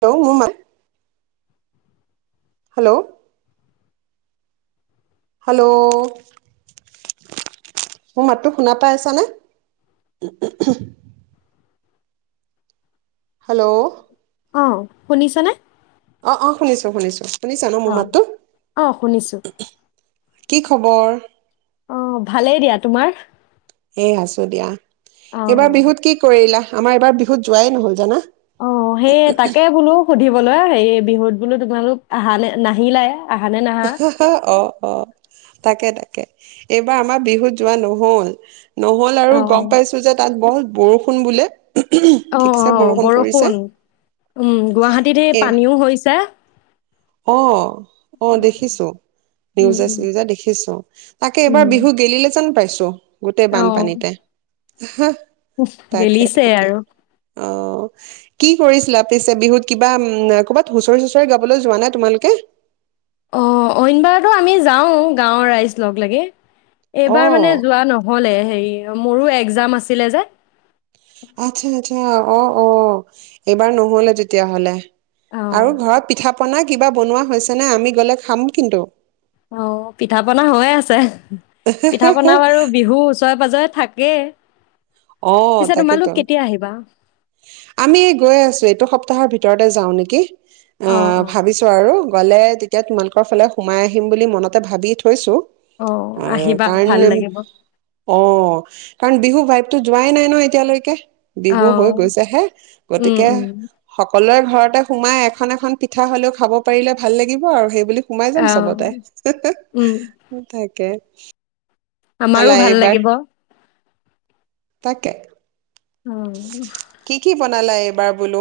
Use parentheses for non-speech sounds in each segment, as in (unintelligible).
হ মম (unintelligible) hello hello, মোৰ মাতটো শুনা পাই আছানে? হেল্ল' অঁ, শুনিছানে? অঁ, অঁ শুনিছো শুনিছো। সুনিচে নঁ মোৰ অঁ মাতটো? অঁ শুনিছো কি খবৰ? অঁ ভালেই দিয়া। তোমাৰ? এ আছো দিয়া। এইবাৰ অঁ বিহুত কি কৰিলা? আমাৰ এইবাৰ বিহত যোৱাই নহ'ল, জানা। অঁ সেই তাকে বোলো সুধিবলৈ হে বিহুত বোলো তোমালোক আহালে, নাহিলাই। আহা নে নাহা অঁ- অঁ তাকে তাকে। এইবাৰ আমাৰ বিহুত যোৱা নহল। নহ'ল আৰু অঁ গম পাইছো যে তাত বহত বৰষুণ বোলে। অঁ ঠিকছে অঁ পৰিছে বৰষুণ, উম গুৱাহাটীত এই পানীও হৈছে। অঁহ। অঁ অ, দেখিছো, উম নিউজে উম চিউজে দেখিছো, তাকে এবাৰ উম বিহু গেলিলে যেন পাইচো। গোটেই বানপানীতে হ উ গেলিছে আৰু অঁ কি কৰিছিলা পিছে বিহুত কিবা ক'ৰবাত হুচৰি চুঁচৰি গাবলৈ যোৱা নাই তোমালকে আহ ঐইনবাৰতো আমি যাওঁ গাঁৱৰ ৰাইজ লগ লাগে এইবাৰ মানে অ', যোৱা নহলে হেৰি মোৰো এক্জাম আছিলে যে আচ্ছা আচ্ছা অঁ অঁ এইবাৰ নহলে তেতিয়া হলে অঁ আৰু ঘৰত পিঠা পনা কিবা বনোৱা হৈছে নে আমি গ'লে খাম কিন্তু অঁ পিঠা পনা হৈয়ে আছে পিঠা বনাম আৰু বিহু ছয় বজৰে থাকে অ', পিছো তাকেতো। তোমালোক কেতিয়া আহিবা আমি গৈ আছো এইটো সপ্তাহৰ ভিতৰতে যাওঁ নেকি অ অঁ অ ভাবিছো আৰু গ'লে তেতিয়া তোমালোকৰ ফালে সোমাই আহিম বুলি মনতে ভাবি থৈছোঁ অ আহ আহিবা ভাল কাৰণে লাগিব অ কাৰণ বিহু ভাইতো যোৱাই নাই ন এতিয়ালৈকে অ বিহু হয় গৈছেহে উম গতিকে উম সকলোৰে ঘৰতে সোমাই এখন এখন পিঠা হ'লেও খাব পাৰিলে ভাল লাগিব আৰু সেইবুলি সোমাই যাম অ চবতে উম থাকে হয় আমাৰো ভাল লাগিব তাকাকে অঁঅঁ নলই এইবাৰ বোলো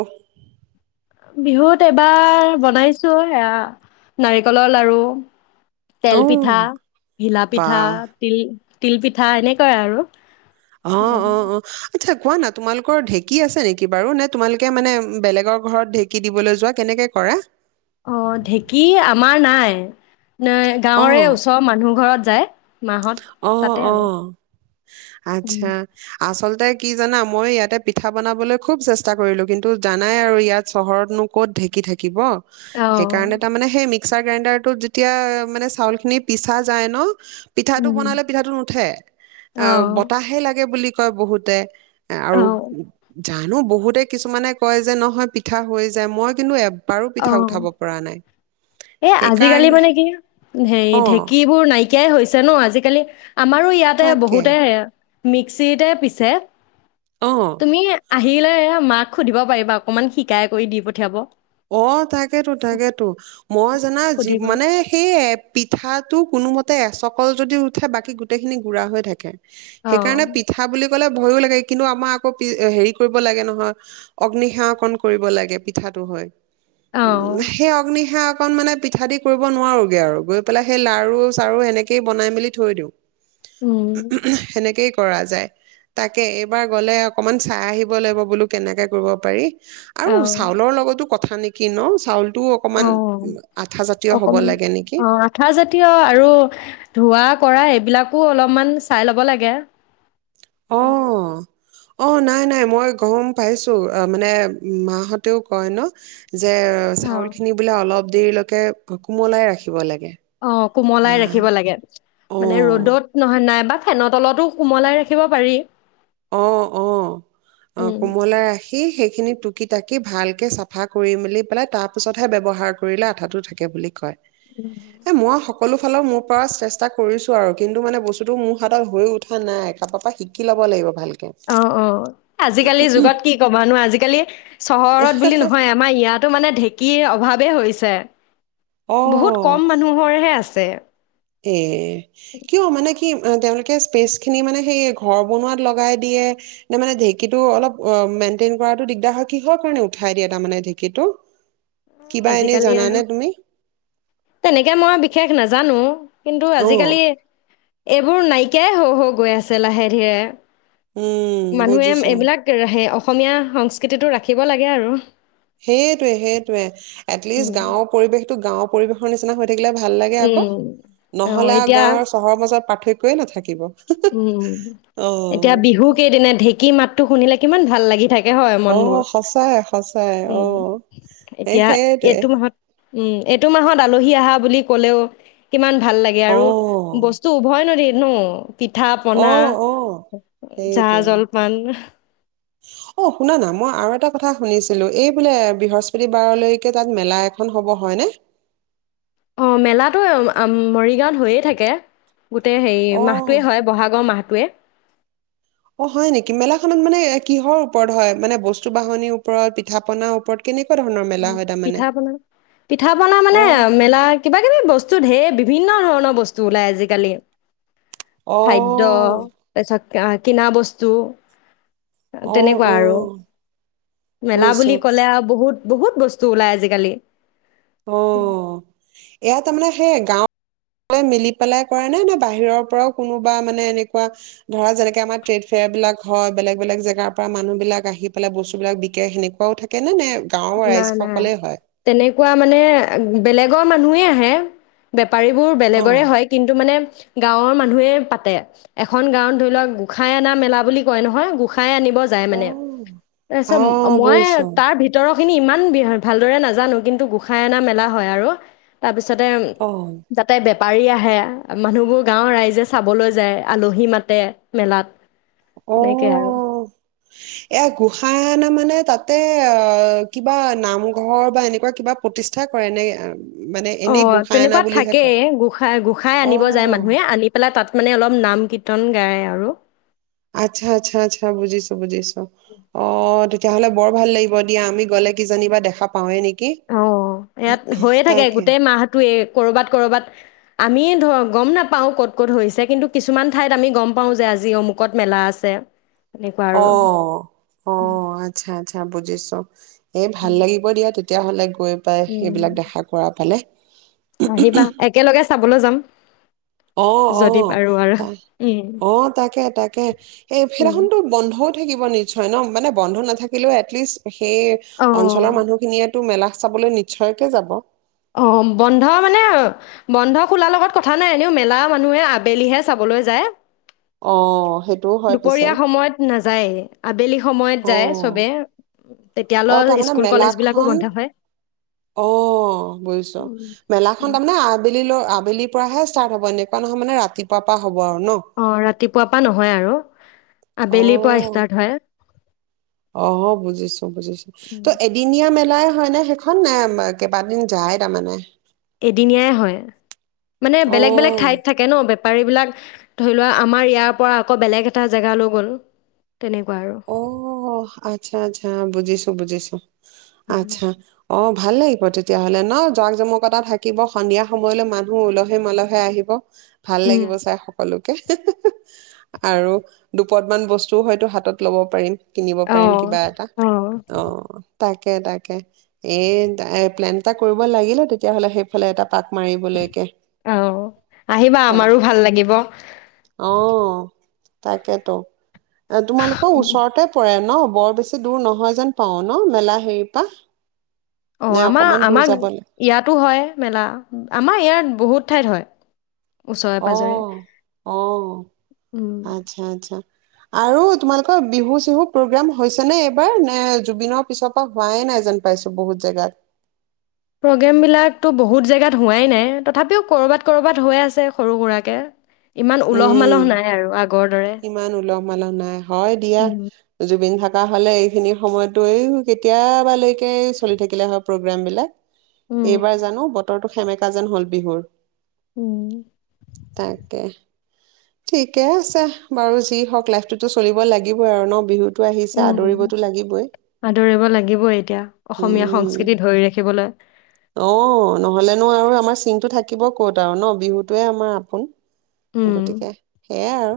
বিহুত এবাৰ বনাইছো চ সেয়া নাৰিকলৰ লাৰু অ তেল পিঠা ঘিলা পিঠা বাহ তিল তিলপিঠা এনেকুৱাই আৰু অঁ অঁ অ অঁ আচ্ছা কোৱা না তোমালোকৰ ঢেঁকী আছে নেকি বাৰু নে তোমালোকে মানে বেলেগৰ ঘৰত ঢেঁকী দিবলৈ যোৱা কেনেকে কৰা অ ঢেঁকী আমাৰ নাই নাই গাঁৱৰে অ', ওচৰৰ মানুহ ঘৰত যায় মাহত অ তাতে অ আৰু উম, আচ্ছা আচলতে কি জানা মই ইয়াতে পিঠা বনাবলৈ খুব চেষ্টা কৰিলোঁ কিন্তু জানাই আৰু ইয়াত চহৰতনো ক'ত ঢেঁকী থাকিব অ সেইকাৰণে তাৰ মানে সেই মিক্সাৰ গ্ৰাইণ্ডাৰতত যেতিয়া মানে চাউল খিনি পিছা যায় ন পিঠাটো উম বনালে পিঠাটো নুঠে অ', আহ বতাহে লাগে বুলি হয় বহুতে আৰু অ', উ জানো বহুতে কিছুমানে কয় যে নহয় পিঠা হৈ যায় মই কিন্তু এবাৰো পিঠা উঠাব পৰা নাই এ আজিকালি সেইকাৰণে মানে কি ঢে অ ঢেকিবোৰ নাইকিয়া কিয়াই হৈছে ন আজিকালি আমাৰো ইয়াতে তাকে বহুতে মিক্সিতে পিছে অ তুমি আহিলে মাক সুধিব পাৰিবা অকমান শিকাই কৰি দি পঠিয়াব অ তাকেতো তাকেতো মই জানা সুধি কৰি মানে সেই পিঠাত কোনোমতে এচকল যদি উঠে বাকী গোটেই খিনি গুৰা হৈ থাকে সেইকাৰণে অ', পিঠা বুলি পিঠা বুলি ক'লে ভয়ো লাগে কিন্তু আমাৰ আকৌ পি হেৰি কৰিব লাগে নহয় অগ্নি সেৱা কণ কৰিব লাগে পিঠাটো হৈ উ অ', সেই অগ্নিশাক কন মানে পিঠা দি কৰিব নোৱাৰোগে আৰু গৈ পেলাই সেই লাৰু চাৰু এনেকেই বনাই মেলি থৈ দিওঁ উম, সেনেকেই কৰা যায় তাকে এইবাৰ গ'লে অকমান চাই আহিব লাগিব বোলো কেনেকে কৰিব পাৰি আৰু অ', চাউলৰ লগতো কথা নেকি ন চাউল অ অকমান লাগে নেকি অ আঠা জাতীয় আৰু ধোঁৱা কৰা এইবিলাক কো অলপমান চাই ল'ব লাগে অ অ নাই নাই মই গম পাইছো মানে মাহতেও কয় ন যে অ', চাউলখিনি বোলে অলপ দেৰিলৈকে কুমলাই ৰাখিব লাগে অ কোমলাই আহ, ৰাখিব লাগে অ মানে ৰ'দত নহয় নাইবাক ফেনৰ তলতো সোমলাই ৰাখিব পাৰি অ অ অ উম, কোমলা ৰাখি সেই খিনি টুকি তাকি ভাল কেে চাফা কৰি মেলি পেলাই তাৰ পিছতহে ব্যৱহাৰ কৰিলে আঠা টো থাকে বুলি কয় এ মই সকলো ফালৰ মোৰ পৰা চেষ্টা কৰিছোঁ আৰু কিন্তু মানে বস্তুটো মোৰ হাতত হৈ উঠা নাই কাৰোৰ পৰা শিকি ল'ব লাগিব ভালকে অ অ আজিকালি যুগত কি ক'বানো আজিকালি চহৰত বুলি নহয় আমাৰ ইয়াতো মানে ঢেঁকীৰ অভাৱে হৈছে ছ বহুত অ কম মানুহৰ হে আছে তে এ কিয় মানে কি তেওঁলোকে স্পেচ খিনি মানে সৰ বন লগাই দিয়ে নে মানে ঢেকিতো টো অলপ মেইনেইন কৰাো দিগদাৰ হয় কিহৰ কাৰ উঠাই দিয়ে তাৰে আজিকালি আৰু তেনেকে মই বিশেষ নাজানো কিন্তু অ আজিকালি এইবোৰ নাইকিয়াই হ' হ গৈ আছে লাহে ধীৰে উম মানুহে বুজিছো এইবিলাকে অসমীয়া সংস্কৃতিটো ৰাখিব লাগে আৰু সেইটয়ে হেইটোৱে এটলিষ্ট উম, গাঁও পৰিৱেশ তো গাঁওৰ পৰিৱেশৰ নিচিনা হয় থাকিলে ভাল লাগে উম, আকৌ অ', নহলে আৰু এতিয়া গাৱৰ চৰৰ মত পাৰ্থক্যই নাথাকিব উম অ এতিয়া বিহু কেইদিনা ঢেঁকী মাত শুনিলে কিমান ভাল লাগি থাকে তাকে হয় মন অ বোৰ সঁচাই সঁচাই অ উম এ এতিয়া সেইটোৱে এইটো মাহত উম এইটো মাহত আলহী আহা বুলি ক'লেও কিমান ভাল লাগে আৰু অ বস্তু উভয় নদী ন পিঠা পনা অ', অ', জা সেইটোৱে জলপান অ শুনাানা মই আৰু এটা কথা শুনিছিলো এই বোলে বৃহস্পতিবাৰলৈকে তাত মেলা এখন হ'ব হয়নে অ মেলাটো মৰিগাঁৱত হৈয়ে থাকে গোটেই হেৰি অ', মাহটোৱে হয় বহাগৰ মাহ টোৱে অ হয় নেকি মেলাখনত মানে কিহৰ ওপৰত হয় মানে বস্তু বাহনিৰ ওপৰত পিঠা পনাাৰ ওপৰত কেনেকুৱা ধৰণৰ অ মেলা হয় তাৰমানে? পিঠা পনা পিঠা পনা মানে অ', মেলা কিবা কিবি বস্তু ত ধেৰ বিভিন্ন ধৰণৰ বস্তু ওলাই আজিকালি খাদ্য অ', পেচাক কিনা বস্তু অ', তেনেকুৱা আৰু অ', মেলা বুজিছো বুলি ক'লে আৰু বহুত বহুত বস্তু ওলাই আজিকালি অ এয়া তামানে সেই গাও মিলি পেলাই কৰা নে নে বাহিৰৰ পৰাও কোনোবা মানে এনেকুৱা ধৰা যেনেকে আমাৰ ট্ৰেড ফেয়াৰ বিলাক হয় বেলেগ বেলেগ জেগাৰ পৰা মানুহ বিলাক আহি পেলাই বস্তু বিিলাক বিকে সেনেকুৱাও থাকে নে নে গাঁৱৰ নাই নাই ৰাইজসকলে হয় তেনেকুৱা ব মানে বেলেগৰ মানুহেই আহে পাৰিবোৰ অ বেলেগৰে হয় কিন্তু মানে গাঁৱৰ মানুহে পাতে এখন গাঁৱত ধৰি লওক গোঁসাই অনা মেলা বুলি কয় নহয় গোসাই আন অ মানে তাৰিত অ মই বুজিছো তাৰ ভিত ইমান ভালদৰে নাজানো কিন্তু গোসাই অনা মেলা হয় আৰু তাৰ পিছত তাৰপিছতে অ যাতে পাৰি আহে মানুহবোৰ গাঁৱৰ ৰাইজে চাবলৈ যায় আলহী মাতে মেলাত অ তেনেকে আৰু এয়া গোসাঁই অনা মানে তাত তাতে অ কিবা নামঘৰ বা এনেকুৱা কিবা প্ৰতিষ্ঠা কৰে এনে অ তেনেকুৱা থাকেই গোঁসাই গোঁসাই আনিব যায় অ মানুহে আনি পেলাই তাত মানে অলপ নাম কীৰ্তন গায় আৰু আচ্ছা আচ্ছা আচ্ছা বুজিছো বুজিছো তেতিয়া হ'লে বৰ ভাল লাগিব দা আমি গ'লে কিজীিব বা দেখা পাওঁে নেকি অ ইয়াত হৈয়ে থাকে তাকে, গোটেই মাহটোোৱে কৰ'ৰবাত কৰ'বাত আমিে ধৰ গম নাপাওঁ ক'ত ক'ত হৈছে কিন্তু কিছুমান ঠাইত আমি গম পাওঁ যে আজি অমুকত মেলা আছে তেনেকুৱা আৰু অ' অ' আচ্ছা আচ্ছা বুজিছো। (unintelligible) এ ভাল লাগিব দিয়া তে তেতিয়াহ'লে গৈ পাই উম সেইবিলাক দেখা কৰা পালে আহিবা, একেলগে চাবলৈ যাম। অ অ যদি পাৰো আৰু ত উম অ তাকে তাকে কে এই উম ফেনখনতো বন্ধ থাকিব নিশ্চয় ন মানে বন্ধ নথাকিলেও এটলিষ্ট সেই অ অঞ্চলৰ মানুহখিনিয়েতো মেলা চাবলৈ নিশ্চয়কে যাব, অ' বন্ধ মানে বন্ধ খোলাৰ লগত কথা নাই এনেও মেলা মানুহে আবেলিহে চাবলৈ যায়। অ', সেইটোও হয় পিছে। দুপৰীয়া সময়ত নাযায়, আবেলি সময়ত যায় অ', চবে। অ' তেতিয়ালৈ তাৰমানে স্কুল মেলা কলেজ বিলাকো খন, বন্ধ হয় অ' বুইছ, উম মেলা উম খন তাৰমানে আবে আবেলিলৈ আবেলিৰ পৰা ষ্টাৰ্ট হব, এনেুকুৱা নহয় মানে ৰাতিপুৱা পৰা হব আৰু ন অ' ৰাতিপুৱাৰ পৰা নহয় আৰু অ আবেলিৰ পৰা ষ্টাৰ্ট হয়। অ' বুজিছো বুজিছো, ত উম, এদিনীয়া মেলা লাই হয় নে সেইখন, নে কেইবাদিন যায় তাৰমানমানে, এদিনীয়াই হয়। মানে অ বেলেগ বেলেগ ঠাইত থাকে ন, বে পিৰী বিলাক, ধৰি লোৱা আমাৰ আকৌ বেলেগ এটা জেগালৈ গ'ল। তেনেকুৱা আৰু অ' আচ্ছা আচ্ছা বুজিছো বুজিছো, উঃ আচ্ছা অ' ভাল লাগিব তেতিয়াহ'লে ন, জক জমকতা থাকিব, সন্ধিয়া সময়লৈ মানুহ উলহে মালহে আহিব। ভাল উম লাগিব চাই সকলো। আৰু দুপদমান বস্তু হয়তো হাতত ল'ব পাৰিম। কিনিব অ পাৰিম কিবা এটা, অ অ' তাকে তাকে এ এ প্লেন এটা কৰিব লাগিলে তেতিয়া হ'লে, সেইফালে এটা পাক মাৰিবলৈকে আহ আহিবা তাই আমাৰো ভাল লাগিব অ তাকেতো আকৌ ওচৰতে পৰে ন বৰ বেছি দূৰ নহয় যেন পাও ন মেলা হেৰিৰ পৰা অ নে আমাৰ অকমান দূৰ আমাৰ যাবলৈ ইয়াতো হয় মেলা আমাৰ ইয়াত বহুত ঠাইত হয় ওচৰে অ পজৰে অ আত্ছা আত্ছা আৰু তোমালোকৰ বিহু চিহু প্ৰগ্ৰোম হৈছে নে এইবাৰ নে জুবিনৰ পিছৰ পৰা হোৱাই নাই যেন পাইছো বহুত জেগাত। প্ৰগ্ৰেমবিলাকতো বহুত জেগাত হোৱাই নাই, তথাপিও কৰ'ৰবাত - ক'ৰবাত হৈ আছে সৰু সুৰাকে। ইমান উলহ উম মালহ নাই আৰু আগৰ দৰে। মাল নাই। হয়, দিয়া উম, জুবিন থাক থাকা হলে এইখিনি সময়তো এই কেতিয়াবালৈকে চলি থাকিলে হয় প্ৰগ্ৰম বিলাক। এইবাৰ উম, জানো উতৰটো সেমেকা যেন হল বিহুৰ। উম, তাকে ঠিকে আছে বাৰু যি হওঁক লাইফটোতো চলিব লাগিবই আৰু ন বিহুত। আহিছে উম, আদৰিবতো লাগিবই আদৰিব লাগিবই এতিয়া অসমীয়া উম', সংস্কৃতি ধৰি ৰাখিবলৈ। অহ', নহলেনো আৰু আমাৰ চিনতটো থাকিব ক'ত আৰু ন বিহুতোৱে আমাৰ আপোন উম, গতিকে, সেয়াই আৰু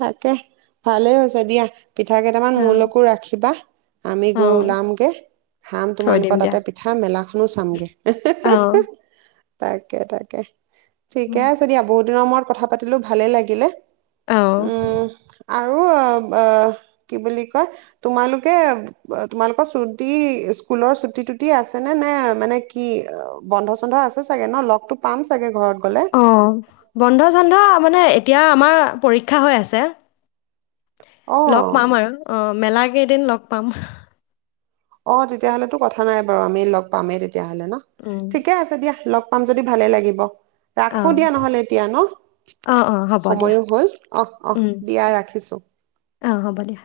তাকেই ভালেই হৈছে দিয়া। পিঠা কেইটামান অ', মোৰলৈকো ৰাখিবা আমি গৈ অ', ওলামগে খাম থৈ দিম তোমালোকৰ দিয়া। তাতে পিঠা মেলাখনো চামগে। এহ', হে - হে অ', - হে তাকে- তাকে ঠিকে উম, আছে দিয়া বহুত দিনৰ মূৰত কথা পাতিলো। ভালে লাগিলে। অহ ', উম আৰু কি বুলি কয় তোমালোকে - তোমালোকৰ চুটি স্কুলৰ চুটি তুটি আছে নে - নে মানে কি বন্ধ চন্ধ আছে চাগে ন লগতটো পাম চাগে ঘৰত গলে অ ', বন্ধ চন্ধ মানে এতিয়া আমাৰ পৰীক্ষা হৈ আছে। লগ অ পাম আৰু অ', মেলা কেইদিন লগ পাম। অ ', তেতিয়াহলেতো কথা নাই বাৰু আমি লগ পামেই তেতিয়া। তেতিয়া হলে ন উম, ঠিকে আছে দিয়া লগ পাম যদি ভালে লাগিব। ৰাখো অ', দিয়া নহলে এতিয়া ন', অ', অ', হ'ব দিয়া। সময়ো হল অহ ', - অহ উম, ', দিয়া ৰাখিছো। অ', হ'ব দিয়া।